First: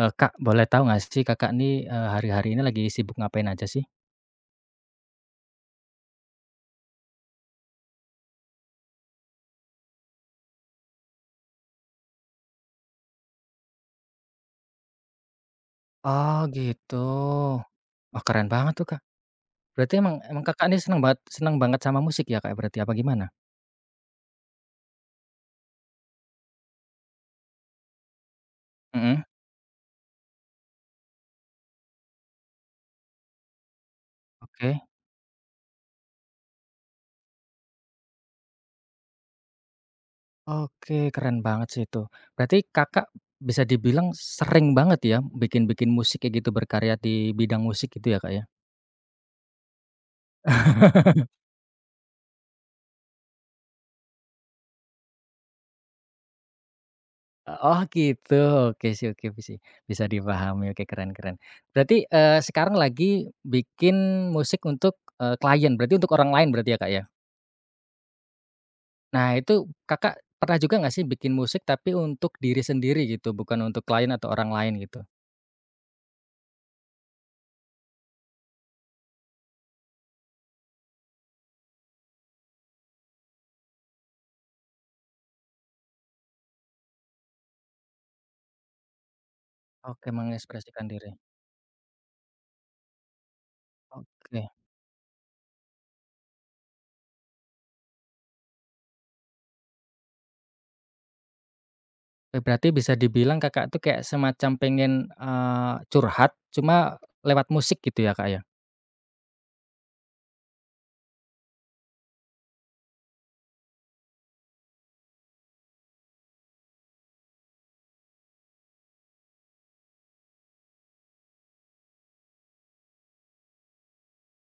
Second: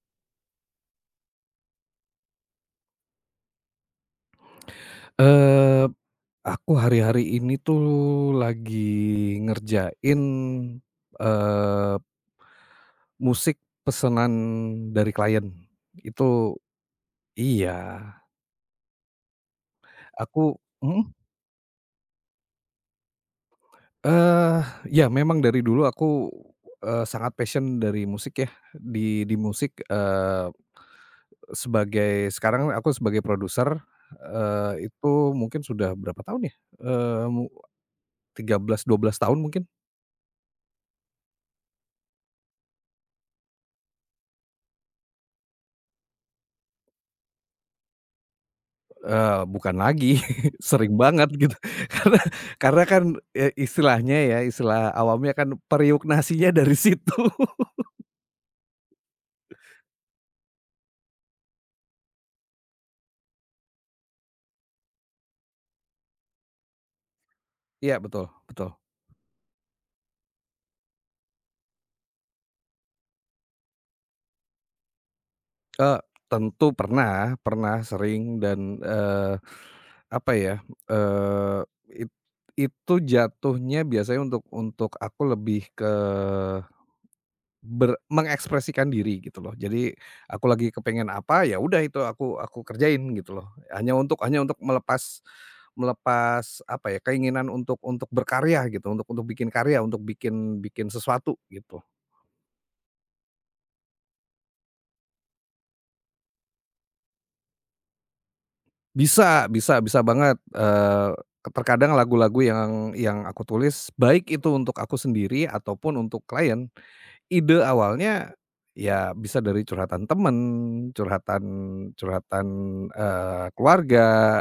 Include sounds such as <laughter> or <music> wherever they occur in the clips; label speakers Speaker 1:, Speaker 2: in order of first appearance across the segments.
Speaker 1: Kak, boleh tahu nggak sih Kakak nih, hari-hari ini lagi sibuk ngapain aja sih?
Speaker 2: Eee, aku hari-hari ini tuh lagi ngerjain, eee, musik pesanan dari klien.
Speaker 1: Oh
Speaker 2: Itu
Speaker 1: gitu.
Speaker 2: iya,
Speaker 1: Wah keren banget tuh, Kak. Berarti emang emang
Speaker 2: aku
Speaker 1: Kakak ini
Speaker 2: mhm,
Speaker 1: seneng banget sama musik ya, Kak, ya? Berarti apa gimana?
Speaker 2: eee, ya memang dari dulu aku, sangat passion dari musik ya, di
Speaker 1: Mhm.
Speaker 2: di musik, sebagai sekarang aku sebagai produser,
Speaker 1: Oke.
Speaker 2: eee, itu mungkin sudah berapa tahun ya, eee, mu 13, 12 tahun mungkin.
Speaker 1: Oke, keren banget sih itu. Berarti Kakak bisa dibilang sering banget ya bikin-bikin musik kayak gitu, berkarya di bidang musik gitu ya, Kak, ya?
Speaker 2: Bukan lagi, <laughs> sering banget gitu. <laughs> Karena kan, ya istilahnya ya, istilah awamnya kan periuk nasinya dari situ.
Speaker 1: Oh
Speaker 2: <laughs>
Speaker 1: gitu, oke sih, bisa dipahami, oke keren keren. Berarti, sekarang lagi bikin musik untuk, klien, berarti untuk orang lain berarti ya, Kak, ya?
Speaker 2: Iya betul betul.
Speaker 1: Nah itu Kakak pernah juga nggak sih bikin musik tapi untuk diri sendiri gitu, bukan untuk klien atau orang lain gitu?
Speaker 2: Eee, tentu pernah pernah sering dan, apa ya, eee, it itu jatuhnya biasanya untuk aku lebih ke mengekspresikan diri gitu loh. Jadi
Speaker 1: Oke,
Speaker 2: aku lagi
Speaker 1: mengekspresikan
Speaker 2: kepengen
Speaker 1: diri.
Speaker 2: apa, ya udah itu aku kerjain gitu loh. Hanya untuk hanya
Speaker 1: Oke,
Speaker 2: untuk melepas melepas apa ya, keinginan untuk berkarya gitu, untuk bikin karya, untuk bikin bikin sesuatu gitu.
Speaker 1: berarti bisa dibilang Kakak tuh kayak semacam pengen, curhat cuma lewat musik gitu ya, Kak, ya?
Speaker 2: Bisa bisa bisa banget, terkadang lagu-lagu yang aku tulis, baik itu untuk aku sendiri ataupun untuk klien, ide awalnya ya bisa dari curhatan temen, curhatan curhatan, keluarga.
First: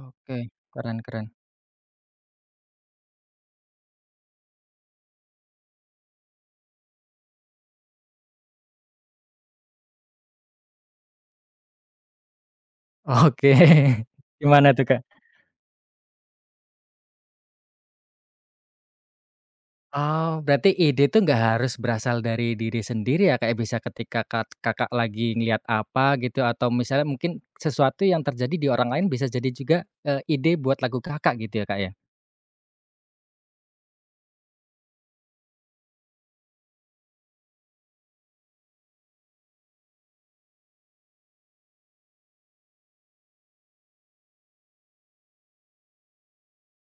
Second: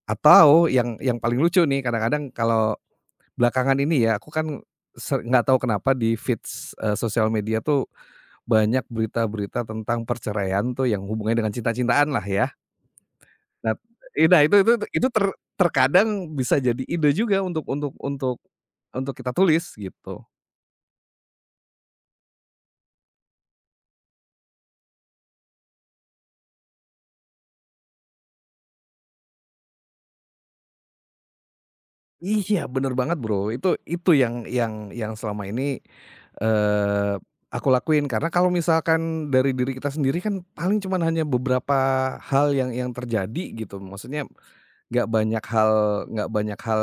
Speaker 1: Oke,
Speaker 2: Atau yang
Speaker 1: keren
Speaker 2: yang
Speaker 1: keren.
Speaker 2: paling lucu nih kadang-kadang kalau belakangan ini ya, aku kan se nggak tahu kenapa di feeds, sosial media tuh banyak berita-berita tentang perceraian tuh yang hubungannya dengan cinta-cintaan lah ya.
Speaker 1: Oke,
Speaker 2: Nah
Speaker 1: <laughs>
Speaker 2: nah
Speaker 1: gimana tuh, Kak?
Speaker 2: itu terkadang bisa jadi ide juga untuk kita tulis gitu.
Speaker 1: Oh, berarti ide itu nggak harus berasal dari diri sendiri ya, kayak bisa ketika Kakak lagi ngelihat apa gitu atau misalnya mungkin sesuatu yang terjadi di orang lain bisa jadi juga, ide buat lagu Kakak gitu ya, Kak, ya?
Speaker 2: Iya, bener banget, Bro. Itu yang selama ini, eee, aku lakuin. Karena kalau misalkan dari diri kita sendiri kan paling cuman hanya beberapa hal yang terjadi gitu. Maksudnya nggak banyak hal nggak banyak hal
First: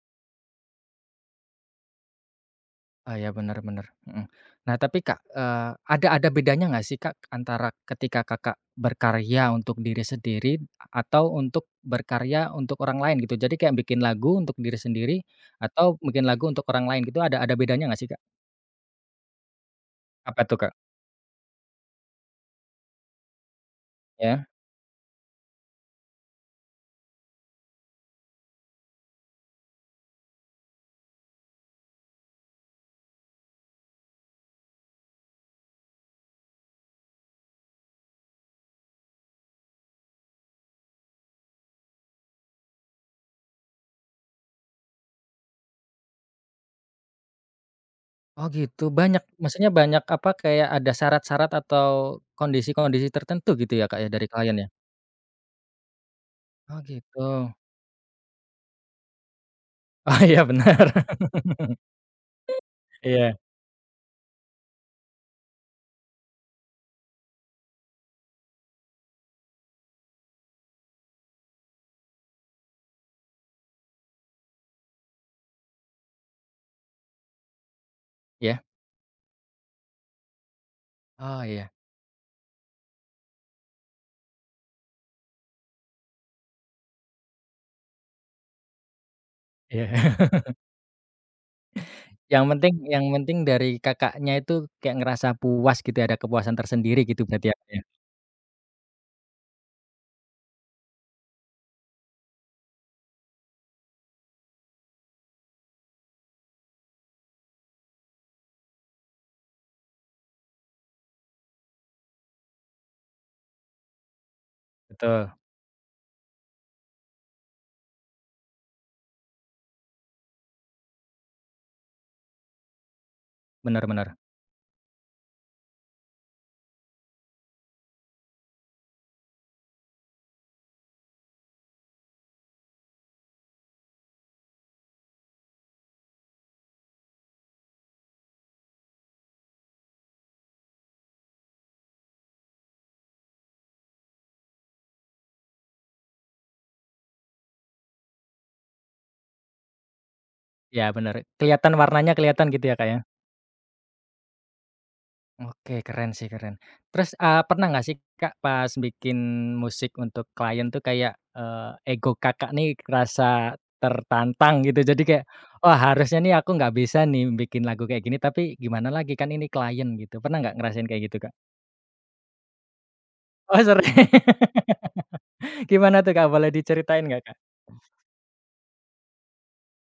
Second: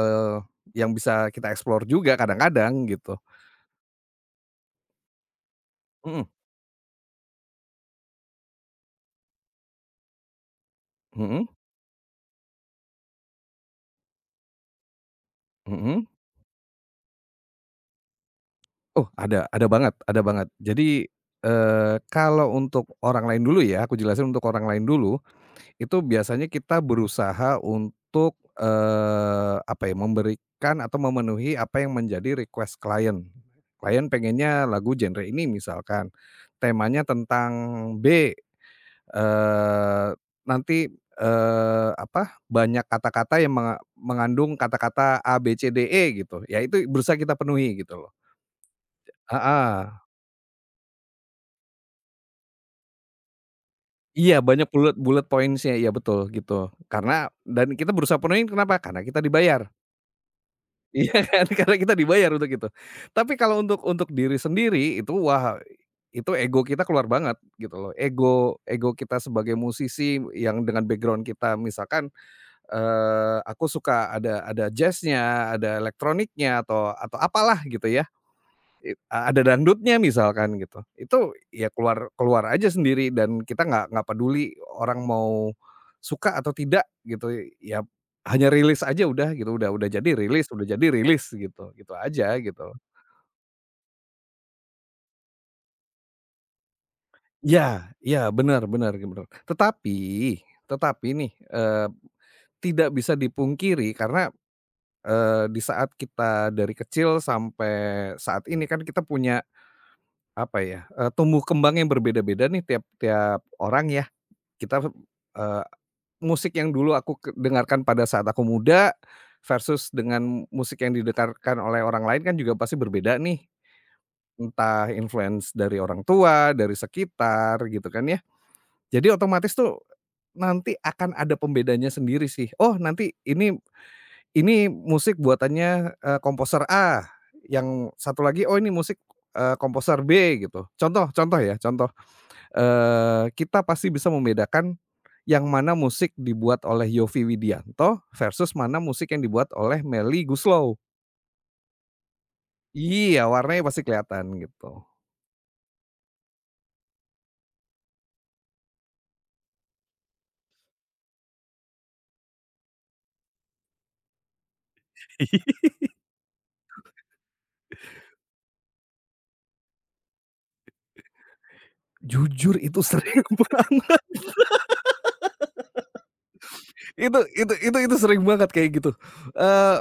Speaker 2: yang bisa kita explore juga kadang-kadang
Speaker 1: Oh
Speaker 2: gitu.
Speaker 1: ya, bener bener, mhm. Nah tapi, Kak, ada
Speaker 2: Mhm,
Speaker 1: ada bedanya nggak sih, Kak, antara ketika Kakak berkarya untuk diri sendiri atau
Speaker 2: mhm,
Speaker 1: untuk berkarya untuk orang lain gitu? Jadi kayak bikin lagu untuk diri sendiri atau
Speaker 2: mhm.
Speaker 1: bikin lagu untuk orang lain gitu ada bedanya nggak sih, Kak?
Speaker 2: Oh, ada banget ada
Speaker 1: Apa
Speaker 2: banget.
Speaker 1: tuh, Kak?
Speaker 2: Jadi, eee, kalau untuk orang lain dulu ya, aku jelasin untuk
Speaker 1: Ya.
Speaker 2: orang lain dulu. Itu biasanya kita berusaha untuk, apa ya, memberikan atau memenuhi apa yang menjadi request klien. Klien pengennya lagu genre ini misalkan, temanya tentang B, eee, nanti, apa, banyak kata-kata yang mengandung kata-kata A, B, C, D, E gitu, ya itu berusaha kita penuhi gitu loh.
Speaker 1: Oh gitu, banyak maksudnya
Speaker 2: ah
Speaker 1: banyak apa, kayak ada syarat-syarat atau kondisi-kondisi tertentu gitu ya, Kak, ya, dari
Speaker 2: Iya
Speaker 1: klien
Speaker 2: banyak
Speaker 1: ya?
Speaker 2: bullet bullet pointsnya iya betul gitu.
Speaker 1: Oh gitu.
Speaker 2: Karena
Speaker 1: <laughs>
Speaker 2: dan kita berusaha penuhin kenapa? Karena kita dibayar.
Speaker 1: Oh iya benar.
Speaker 2: Iya
Speaker 1: <laughs>
Speaker 2: kan, <laughs> karena kita dibayar untuk itu. Tapi
Speaker 1: Iya,
Speaker 2: kalau untuk diri sendiri itu wah, itu ego kita keluar banget gitu loh. Ego ego kita sebagai musisi yang dengan background kita misalkan, aku suka ada jazznya, ada elektroniknya atau apalah gitu ya.
Speaker 1: iya.
Speaker 2: Ada dangdutnya misalkan gitu, itu
Speaker 1: Oh
Speaker 2: ya
Speaker 1: iya,
Speaker 2: keluar keluar aja sendiri dan kita nggak peduli orang mau suka atau tidak gitu, ya hanya rilis aja udah gitu,
Speaker 1: iya. <laughs>
Speaker 2: udah jadi rilis gitu, gitu aja gitu.
Speaker 1: Yang penting dari Kakaknya itu kayak ngerasa puas gitu ya, ada kepuasan tersendiri gitu berarti ya, Kak, ya?
Speaker 2: Ya ya benar benar bener. Tetapi tetapi nih, tidak bisa dipungkiri karena, di saat kita dari kecil sampai saat ini kan kita punya apa ya, tumbuh kembang yang berbeda-beda nih tiap tiap orang ya. Kita,
Speaker 1: Betul,
Speaker 2: eee, musik yang dulu aku ke dengarkan pada saat aku muda, versus dengan musik yang didengarkan oleh orang lain kan juga pasti berbeda nih.
Speaker 1: benar-benar.
Speaker 2: Entah influence dari orang tua, dari sekitar gitu kan ya. Jadi otomatis tuh nanti akan ada pembedanya sendiri sih. Oh nanti ini musik buatannya, komposer A, yang satu lagi, oh ini musik, komposer B gitu. Contoh contoh ya, contoh, kita pasti bisa membedakan yang mana musik dibuat oleh Yovie Widianto versus mana musik yang dibuat oleh Melly Goeslaw.
Speaker 1: Iya benar. Kelihatan warnanya kelihatan gitu ya, Kak, ya?
Speaker 2: Iya, warnanya pasti kelihatan gitu.
Speaker 1: Oke, keren sih, keren. Terus, pernah nggak sih Kak, pas bikin musik untuk klien tuh kayak, ego Kakak nih rasa tertantang gitu? Jadi kayak, "Oh
Speaker 2: <laughs>
Speaker 1: harusnya nih aku nggak bisa nih bikin lagu kayak gini, tapi gimana lagi kan ini klien," gitu. Pernah nggak ngerasain kayak gitu, Kak?
Speaker 2: Jujur itu sering <laughs>
Speaker 1: Oh,
Speaker 2: banget,
Speaker 1: sering. <laughs> Gimana tuh, Kak? Boleh diceritain
Speaker 2: itu
Speaker 1: nggak, Kak?
Speaker 2: itu itu itu sering banget kayak gitu, eee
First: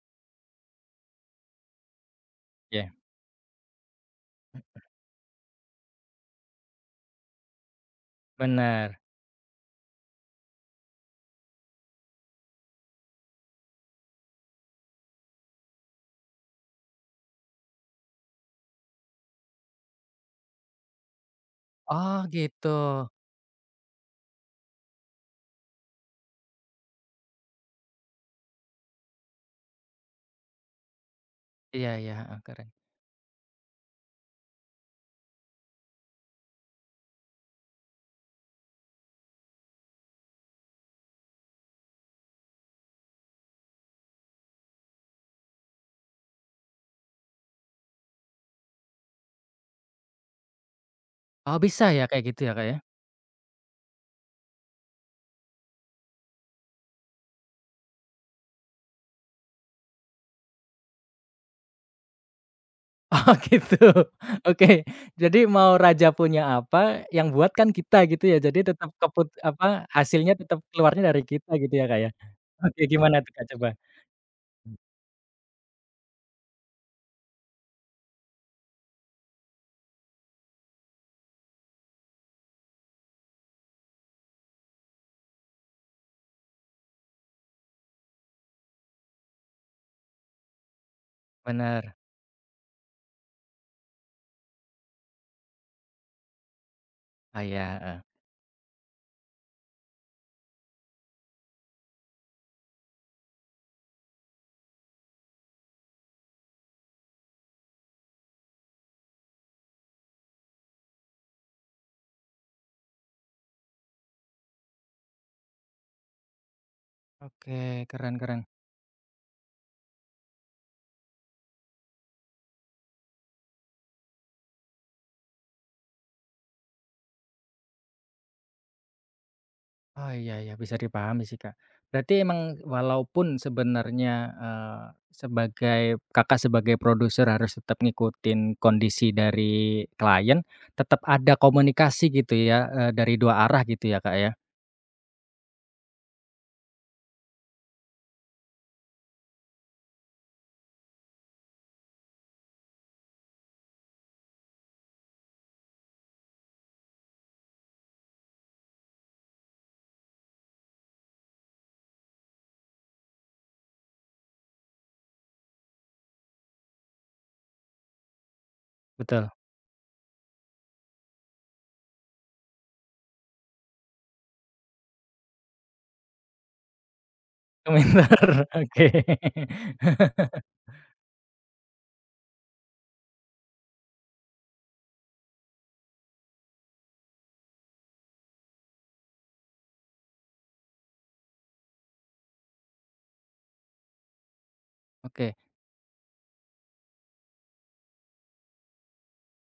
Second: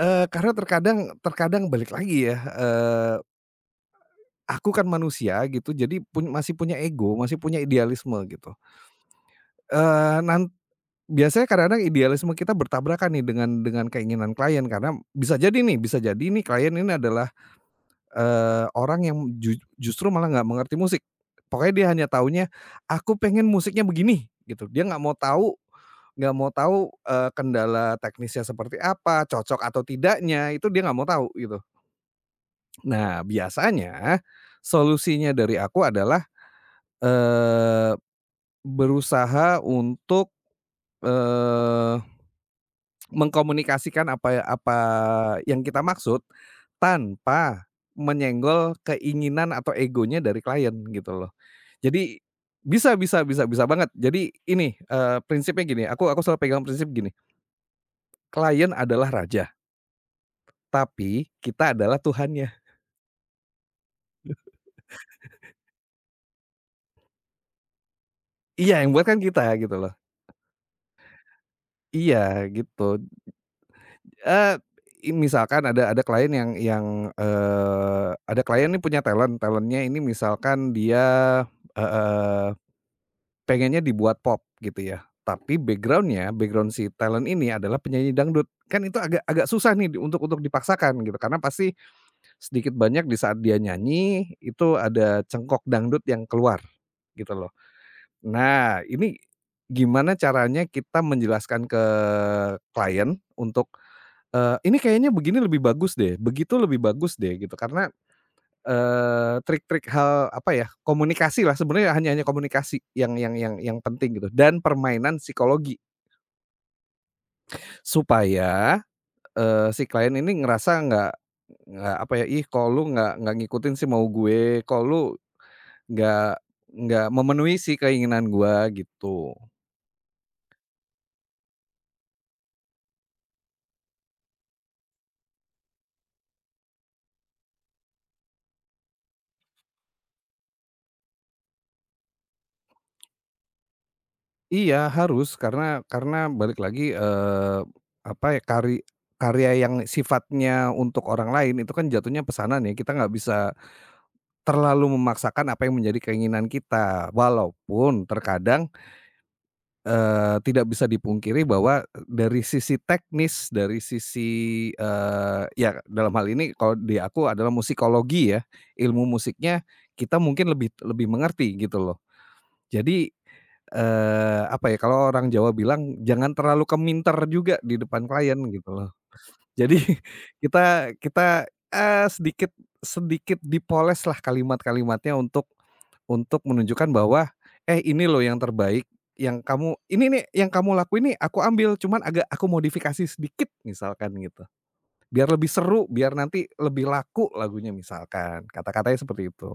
Speaker 2: eee, karena terkadang terkadang balik lagi ya,
Speaker 1: Iya,
Speaker 2: eee, aku kan manusia gitu jadi pun masih punya ego, masih punya idealisme gitu,
Speaker 1: benar.
Speaker 2: eee, nan Biasanya kadang-kadang idealisme kita bertabrakan nih dengan keinginan klien karena bisa jadi nih klien ini adalah, orang yang justru malah nggak mengerti musik. Pokoknya dia hanya
Speaker 1: Oh,
Speaker 2: taunya,
Speaker 1: gitu.
Speaker 2: "Aku pengen musiknya begini," gitu. Dia nggak mau tahu, eee, kendala teknisnya seperti apa, cocok atau tidaknya, itu dia nggak mau tahu gitu.
Speaker 1: Iya iya, heeh, keren.
Speaker 2: Nah biasanya solusinya dari aku adalah, eee, berusaha untuk, eee mengkomunikasikan apa apa yang kita maksud, tanpa menyenggol keinginan atau egonya dari klien gitu loh.
Speaker 1: Oh, bisa ya
Speaker 2: Jadi
Speaker 1: kayak gitu ya, Kak, ya?
Speaker 2: bisa bisa bisa bisa banget. Jadi ini, prinsipnya gini, aku selalu pegang prinsip gini, klien adalah raja, tapi kita adalah tuhannya.
Speaker 1: Oh gitu. <laughs> Oke. Jadi mau raja punya apa, yang buat kan kita gitu ya. Jadi
Speaker 2: Iya,
Speaker 1: tetap
Speaker 2: yang buat kan
Speaker 1: keput
Speaker 2: kita
Speaker 1: apa,
Speaker 2: gitu loh.
Speaker 1: hasilnya tetap keluarnya dari kita gitu ya, Kak, ya.
Speaker 2: Iya,
Speaker 1: Oke
Speaker 2: gitu.
Speaker 1: gimana tuh, Kak, coba?
Speaker 2: Eee, i Misalkan ada klien yang yang, ada klien ini punya talent, talentnya ini misalkan dia, eee pengennya dibuat pop gitu ya, tapi backgroundnya background si talent ini adalah penyanyi dangdut. Kan itu agak agak susah nih di- untuk dipaksakan gitu, karena pasti
Speaker 1: Benar.
Speaker 2: sedikit banyak di saat dia nyanyi, itu ada cengkok dangdut yang keluar, gitu
Speaker 1: Oh
Speaker 2: loh.
Speaker 1: iya, heeh.
Speaker 2: Nah, ini gimana caranya kita menjelaskan ke klien untuk, "Ini kayaknya begini lebih bagus deh, begitu lebih bagus deh," gitu. Karena trik-trik hal apa ya, komunikasi lah sebenarnya hanya hanya komunikasi yang yang penting gitu dan permainan psikologi.
Speaker 1: Oke, keren keren.
Speaker 2: Supaya, si klien ini ngerasa nggak apa ya, "Ih kok lu nggak ngikutin sih mau gue, kok lu nggak nggak memenuhi sih keinginan gua," gitu.
Speaker 1: Oh iya iya, bisa dipahami sih, Kak. Berarti emang walaupun sebenarnya, eee, sebagai Kakak sebagai produser harus tetap ngikutin kondisi dari klien, tetap ada komunikasi gitu ya, dari 2 arah gitu ya, Kak, ya?
Speaker 2: Iya harus, karena balik lagi, apa ya, karya yang sifatnya untuk orang lain itu kan jatuhnya pesanan ya, kita nggak bisa terlalu memaksakan apa yang menjadi keinginan kita, walaupun terkadang, tidak bisa dipungkiri bahwa dari sisi teknis, dari sisi, ya dalam hal ini kalau di aku adalah musikologi ya, ilmu
Speaker 1: Betul?
Speaker 2: musiknya kita mungkin lebih lebih mengerti gitu loh. Jadi, apa ya, kalau orang Jawa bilang, "Jangan terlalu keminter juga di depan klien,"
Speaker 1: Komentar,
Speaker 2: gitu
Speaker 1: oke.
Speaker 2: loh. Jadi <laughs>
Speaker 1: <laughs>
Speaker 2: kita kita, eee, sedikit sedikit dipoles lah kalimat-kalimatnya untuk menunjukkan bahwa, "Eh, ini loh yang terbaik yang kamu ini nih yang kamu lakuin nih aku ambil cuman agak aku modifikasi sedikit," misalkan gitu. Biar
Speaker 1: Oke,
Speaker 2: lebih seru, biar nanti lebih laku lagunya misalkan, kata-katanya seperti itu.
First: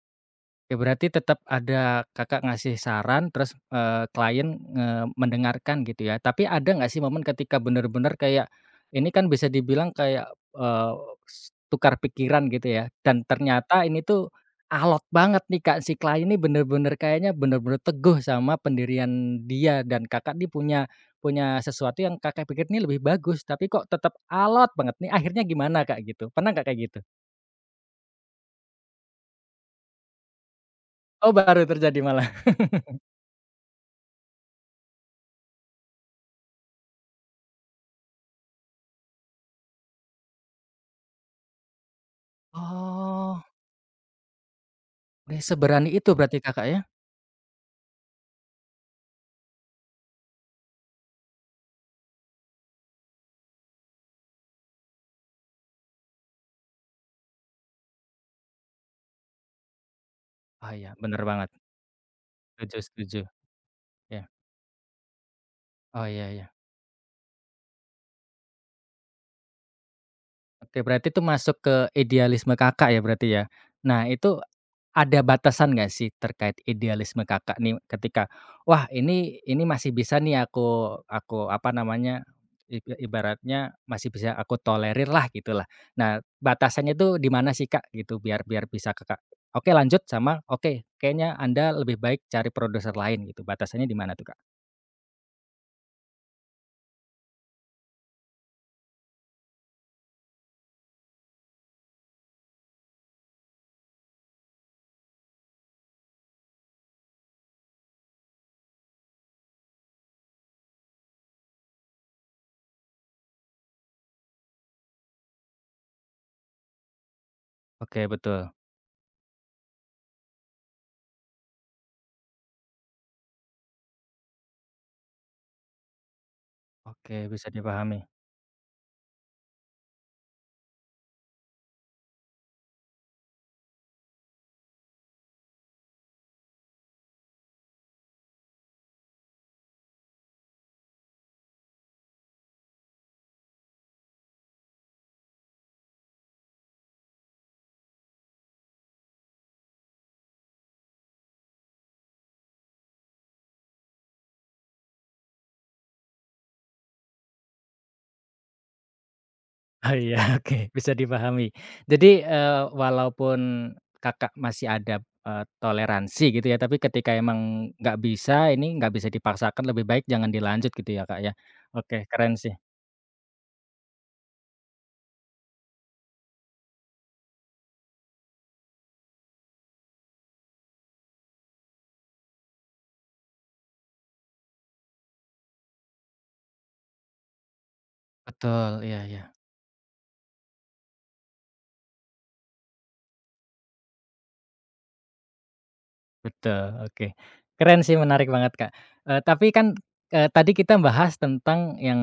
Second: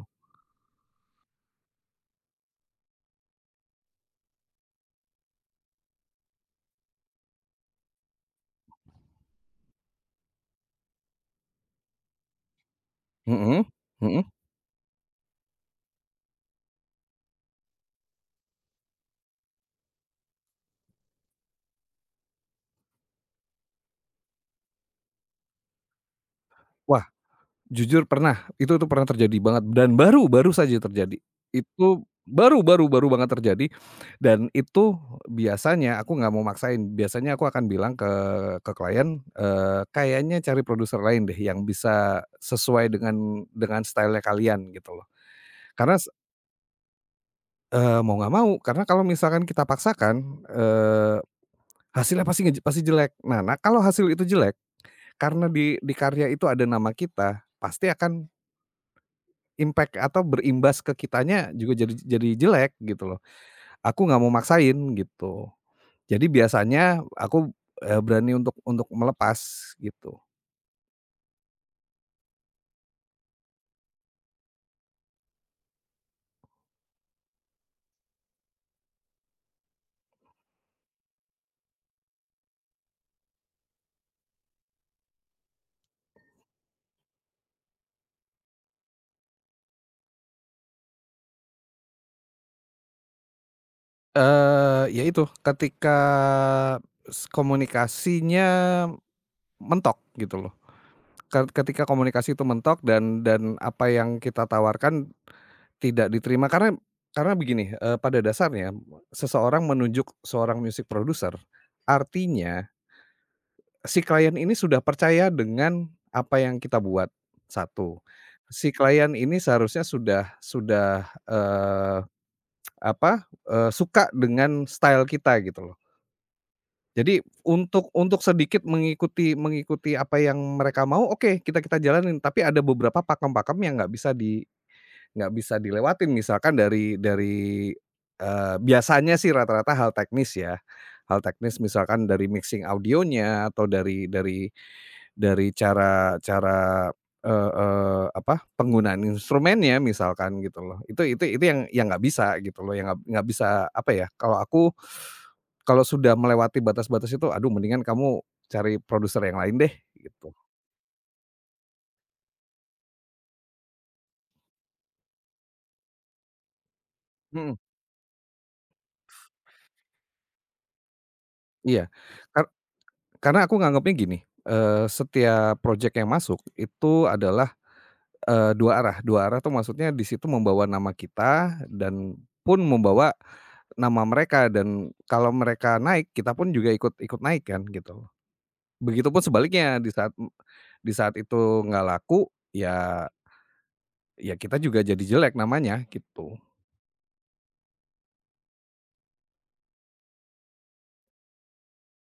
Speaker 1: oke berarti tetap ada Kakak ngasih saran terus, klien, mendengarkan gitu ya. Tapi ada nggak sih momen ketika benar-benar kayak, ini kan bisa dibilang kayak, eee, tukar pikiran gitu ya, dan
Speaker 2: Mhm
Speaker 1: ternyata ini
Speaker 2: mhm.
Speaker 1: tuh alot banget nih Kak, si klien ini bener-bener kayaknya bener-bener teguh sama pendirian dia dan Kakak nih punya punya sesuatu yang Kakak pikir nih lebih bagus, tapi kok tetap alot banget nih, akhirnya gimana Kak gitu? Pernah nggak kayak gitu?
Speaker 2: Wah, jujur pernah, itu tuh pernah terjadi banget dan baru baru saja terjadi.
Speaker 1: Oh, baru terjadi
Speaker 2: Itu
Speaker 1: malah.
Speaker 2: baru baru baru banget terjadi dan itu biasanya aku nggak mau maksain, biasanya aku akan bilang eh, ke klien, kayaknya cari produser lain deh yang bisa sesuai
Speaker 1: Oh,
Speaker 2: dengan style-nya kalian gitu loh.
Speaker 1: udah seberani
Speaker 2: Karena s
Speaker 1: itu berarti Kakak ya?
Speaker 2: eee, mau nggak mau, karena kalau misalkan kita paksakan, hasilnya pasti pasti jelek. Nah nah kalau hasil itu jelek, karena di karya itu ada nama kita, pasti akan impact atau
Speaker 1: Oh,
Speaker 2: berimbas
Speaker 1: iya
Speaker 2: ke
Speaker 1: bener
Speaker 2: kitanya
Speaker 1: banget,
Speaker 2: juga jadi jelek
Speaker 1: setuju
Speaker 2: gitu loh.
Speaker 1: setuju,
Speaker 2: Aku nggak
Speaker 1: iya.
Speaker 2: mau maksain gitu.
Speaker 1: Oh,
Speaker 2: Jadi
Speaker 1: iya iya.
Speaker 2: biasanya aku, berani untuk melepas gitu.
Speaker 1: Oke, berarti itu masuk ke idealisme Kakak ya berarti ya? Nah itu, ada batasan nggak sih terkait idealisme Kakak nih ketika, "Wah ini masih bisa nih aku apa namanya, ibaratnya masih bisa aku tolerir lah gitulah. Nah batasannya itu di mana sih Kak gitu biar biar bisa Kakak, "Oke lanjut," sama, "Oke kayaknya Anda lebih baik cari produser lain," gitu, batasannya di mana tuh Kak?
Speaker 2: Ya itu, ketika komunikasinya mentok gitu loh. Ketika komunikasi itu mentok dan apa yang kita tawarkan tidak diterima karena begini, pada dasarnya seseorang menunjuk seorang music producer, artinya si klien ini sudah percaya dengan apa yang kita buat, satu.
Speaker 1: Oke betul,
Speaker 2: Si klien ini seharusnya sudah sudah, suka dengan style kita gitu loh.
Speaker 1: oke
Speaker 2: Jadi
Speaker 1: bisa
Speaker 2: untuk
Speaker 1: dipahami.
Speaker 2: untuk sedikit mengikuti mengikuti apa yang mereka mau, oke, kita kita jalanin, tapi ada beberapa pakem-pakem yang nggak bisa di nggak bisa dilewatin misalkan dari, biasanya sih rata-rata hal teknis ya, hal teknis misalkan dari mixing audionya atau dari cara cara, eee eee, apa, penggunaan instrumennya misalkan gitu loh. Itu yang nggak bisa gitu loh, yang nggak bisa apa ya, kalau aku, kalau sudah melewati batas-batas itu, aduh mendingan kamu cari produser yang lain deh
Speaker 1: Oh iya,
Speaker 2: gitu.
Speaker 1: <laughs> oke, bisa dipahami. Jadi, walaupun Kakak masih ada, toleransi gitu ya, tapi ketika
Speaker 2: Mhm,
Speaker 1: emang nggak bisa, ini nggak bisa dipaksakan, lebih baik jangan dilanjut gitu ya, Kak, ya?
Speaker 2: iya.
Speaker 1: Oke, keren sih.
Speaker 2: Karena aku nganggapnya gini, setiap project yang masuk itu adalah, dua arah tuh maksudnya di situ membawa nama kita dan pun membawa nama mereka dan kalau mereka naik kita pun juga ikut ikut naik kan gitu.
Speaker 1: Betul, iya
Speaker 2: Begitupun
Speaker 1: iya.
Speaker 2: sebaliknya di saat di saat itu nggak laku ya ya kita juga jadi jelek namanya gitu.
Speaker 1: Betul, oke. Keren sih, menarik banget, Kak. Tapi kan, tadi kita bahas tentang yang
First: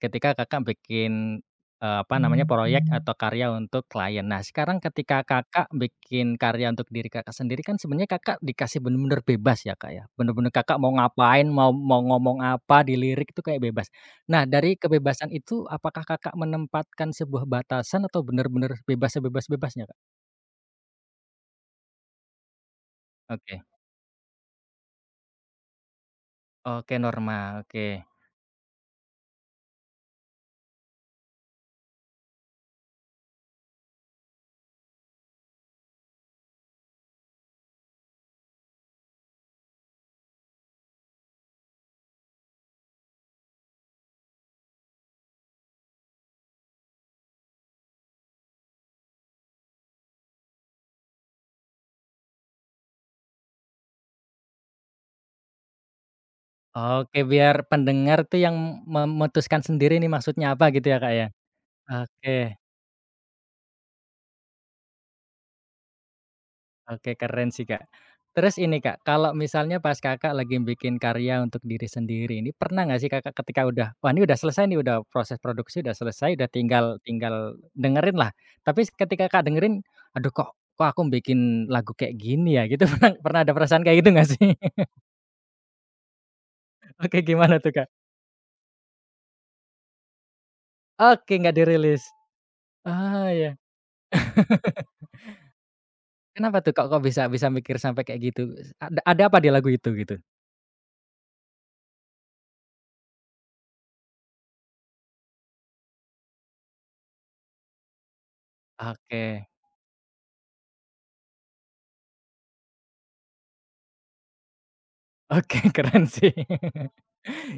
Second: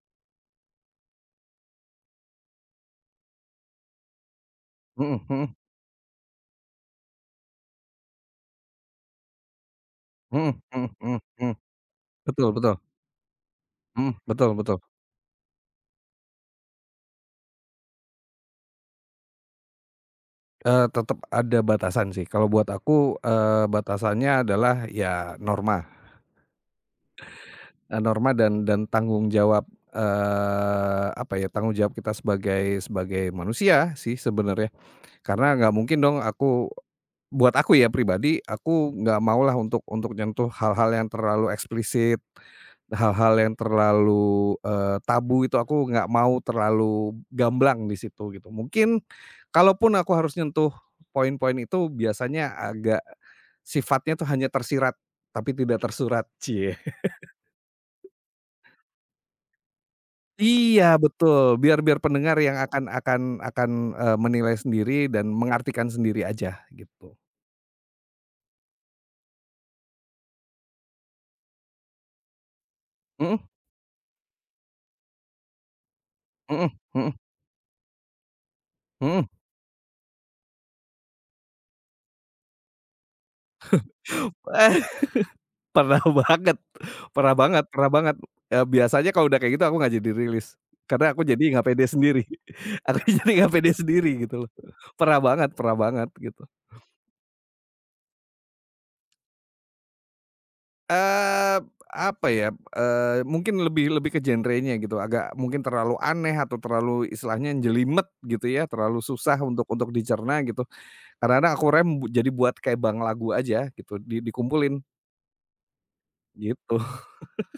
Speaker 1: ketika Kakak bikin, apa namanya, proyek atau karya untuk klien. Nah, sekarang ketika
Speaker 2: Mhm mhm
Speaker 1: Kakak bikin karya untuk diri Kakak sendiri kan sebenarnya Kakak dikasih bener-bener bebas ya, Kak, ya? Bener-bener
Speaker 2: mhm
Speaker 1: Kakak
Speaker 2: mhm
Speaker 1: mau
Speaker 2: mhm
Speaker 1: ngapain,
Speaker 2: mhm.
Speaker 1: mau mau ngomong
Speaker 2: Betul betul.
Speaker 1: apa di lirik itu kayak bebas.
Speaker 2: Mhm,
Speaker 1: Nah,
Speaker 2: betul
Speaker 1: dari
Speaker 2: betul.
Speaker 1: kebebasan itu apakah Kakak menempatkan sebuah batasan atau bener-bener bebas sebebas-bebasnya, Kak?
Speaker 2: Tetep ada batasan sih. Kalau buat aku,
Speaker 1: Oke,
Speaker 2: eee, batasannya adalah ya norma,
Speaker 1: oke normal, oke.
Speaker 2: norma dan tanggung jawab, apa ya, tanggung jawab kita sebagai sebagai manusia sih sebenarnya. Karena nggak mungkin dong aku buat aku ya pribadi, aku nggak maulah untuk nyentuh hal-hal yang terlalu eksplisit. Hal-hal yang terlalu, tabu itu aku nggak mau terlalu gamblang di situ gitu. Mungkin kalaupun aku harus nyentuh poin-poin itu biasanya agak sifatnya tuh hanya tersirat, tapi tidak tersurat, <laughs> cie.
Speaker 1: Oke, biar pendengar tuh yang memutuskan sendiri nih maksudnya apa gitu
Speaker 2: Iya
Speaker 1: ya, Kak, ya?
Speaker 2: betul, biar biar pendengar yang
Speaker 1: Oke,
Speaker 2: akan menilai sendiri dan mengartikan sendiri aja
Speaker 1: oke
Speaker 2: gitu.
Speaker 1: keren sih, Kak. Terus ini, Kak, kalau misalnya pas Kakak lagi bikin karya untuk diri sendiri ini, pernah nggak sih Kakak
Speaker 2: Mhm
Speaker 1: ketika udah, wah ini udah selesai nih, udah proses produksi udah selesai, udah
Speaker 2: mhm
Speaker 1: tinggal
Speaker 2: mhm
Speaker 1: tinggal dengerin lah. Tapi
Speaker 2: mhm.
Speaker 1: ketika kak dengerin, "Aduh kok kok aku bikin lagu kayak gini ya?" Gitu, <laughs> pernah pernah ada perasaan kayak gitu nggak sih? <laughs>
Speaker 2: Pernah <laughs> banget
Speaker 1: Oke,
Speaker 2: pernah
Speaker 1: gimana
Speaker 2: banget
Speaker 1: tuh, Kak?
Speaker 2: pernah banget, eee, biasanya kalau udah kayak gitu aku nggak jadi rilis, karena aku
Speaker 1: Oke,
Speaker 2: jadi
Speaker 1: nggak
Speaker 2: nggak pede
Speaker 1: dirilis.
Speaker 2: sendiri. <laughs> Aku
Speaker 1: Ah,
Speaker 2: jadi
Speaker 1: ya.
Speaker 2: nggak pede sendiri gitu loh. Pernah banget gitu.
Speaker 1: Kenapa tuh kok kok bisa bisa mikir sampai kayak gitu? Ada apa di lagu itu gitu?
Speaker 2: Eee, apa ya, mungkin lebih lebih ke genrenya gitu, agak mungkin terlalu aneh atau terlalu istilahnya jelimet gitu ya, terlalu
Speaker 1: Oke,
Speaker 2: susah untuk dicerna gitu. Kadang-kadang aku rem bu jadi buat kayak bank lagu aja gitu, di dikumpulin,
Speaker 1: oke <laughs> keren sih.
Speaker 2: gitu.
Speaker 1: <laughs>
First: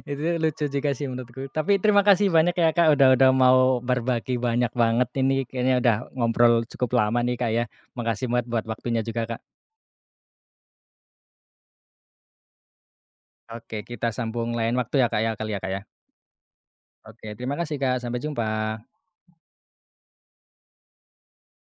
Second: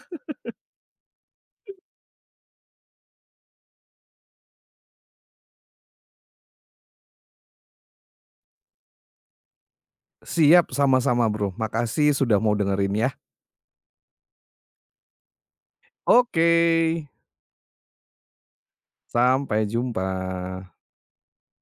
Speaker 1: Itu lucu juga sih menurutku. Tapi terima kasih banyak ya Kak, udah mau berbagi banyak banget ini kayaknya udah ngobrol cukup lama nih Kak ya. Makasih banget buat waktunya juga Kak.
Speaker 2: Siap, sama-sama Bro, makasih sudah mau dengerin ya.
Speaker 1: Oke kita sambung lain waktu ya Kak ya kali ya Kak ya?
Speaker 2: Oke.
Speaker 1: Oke terima kasih Kak, sampai jumpa.
Speaker 2: Sampai jumpa.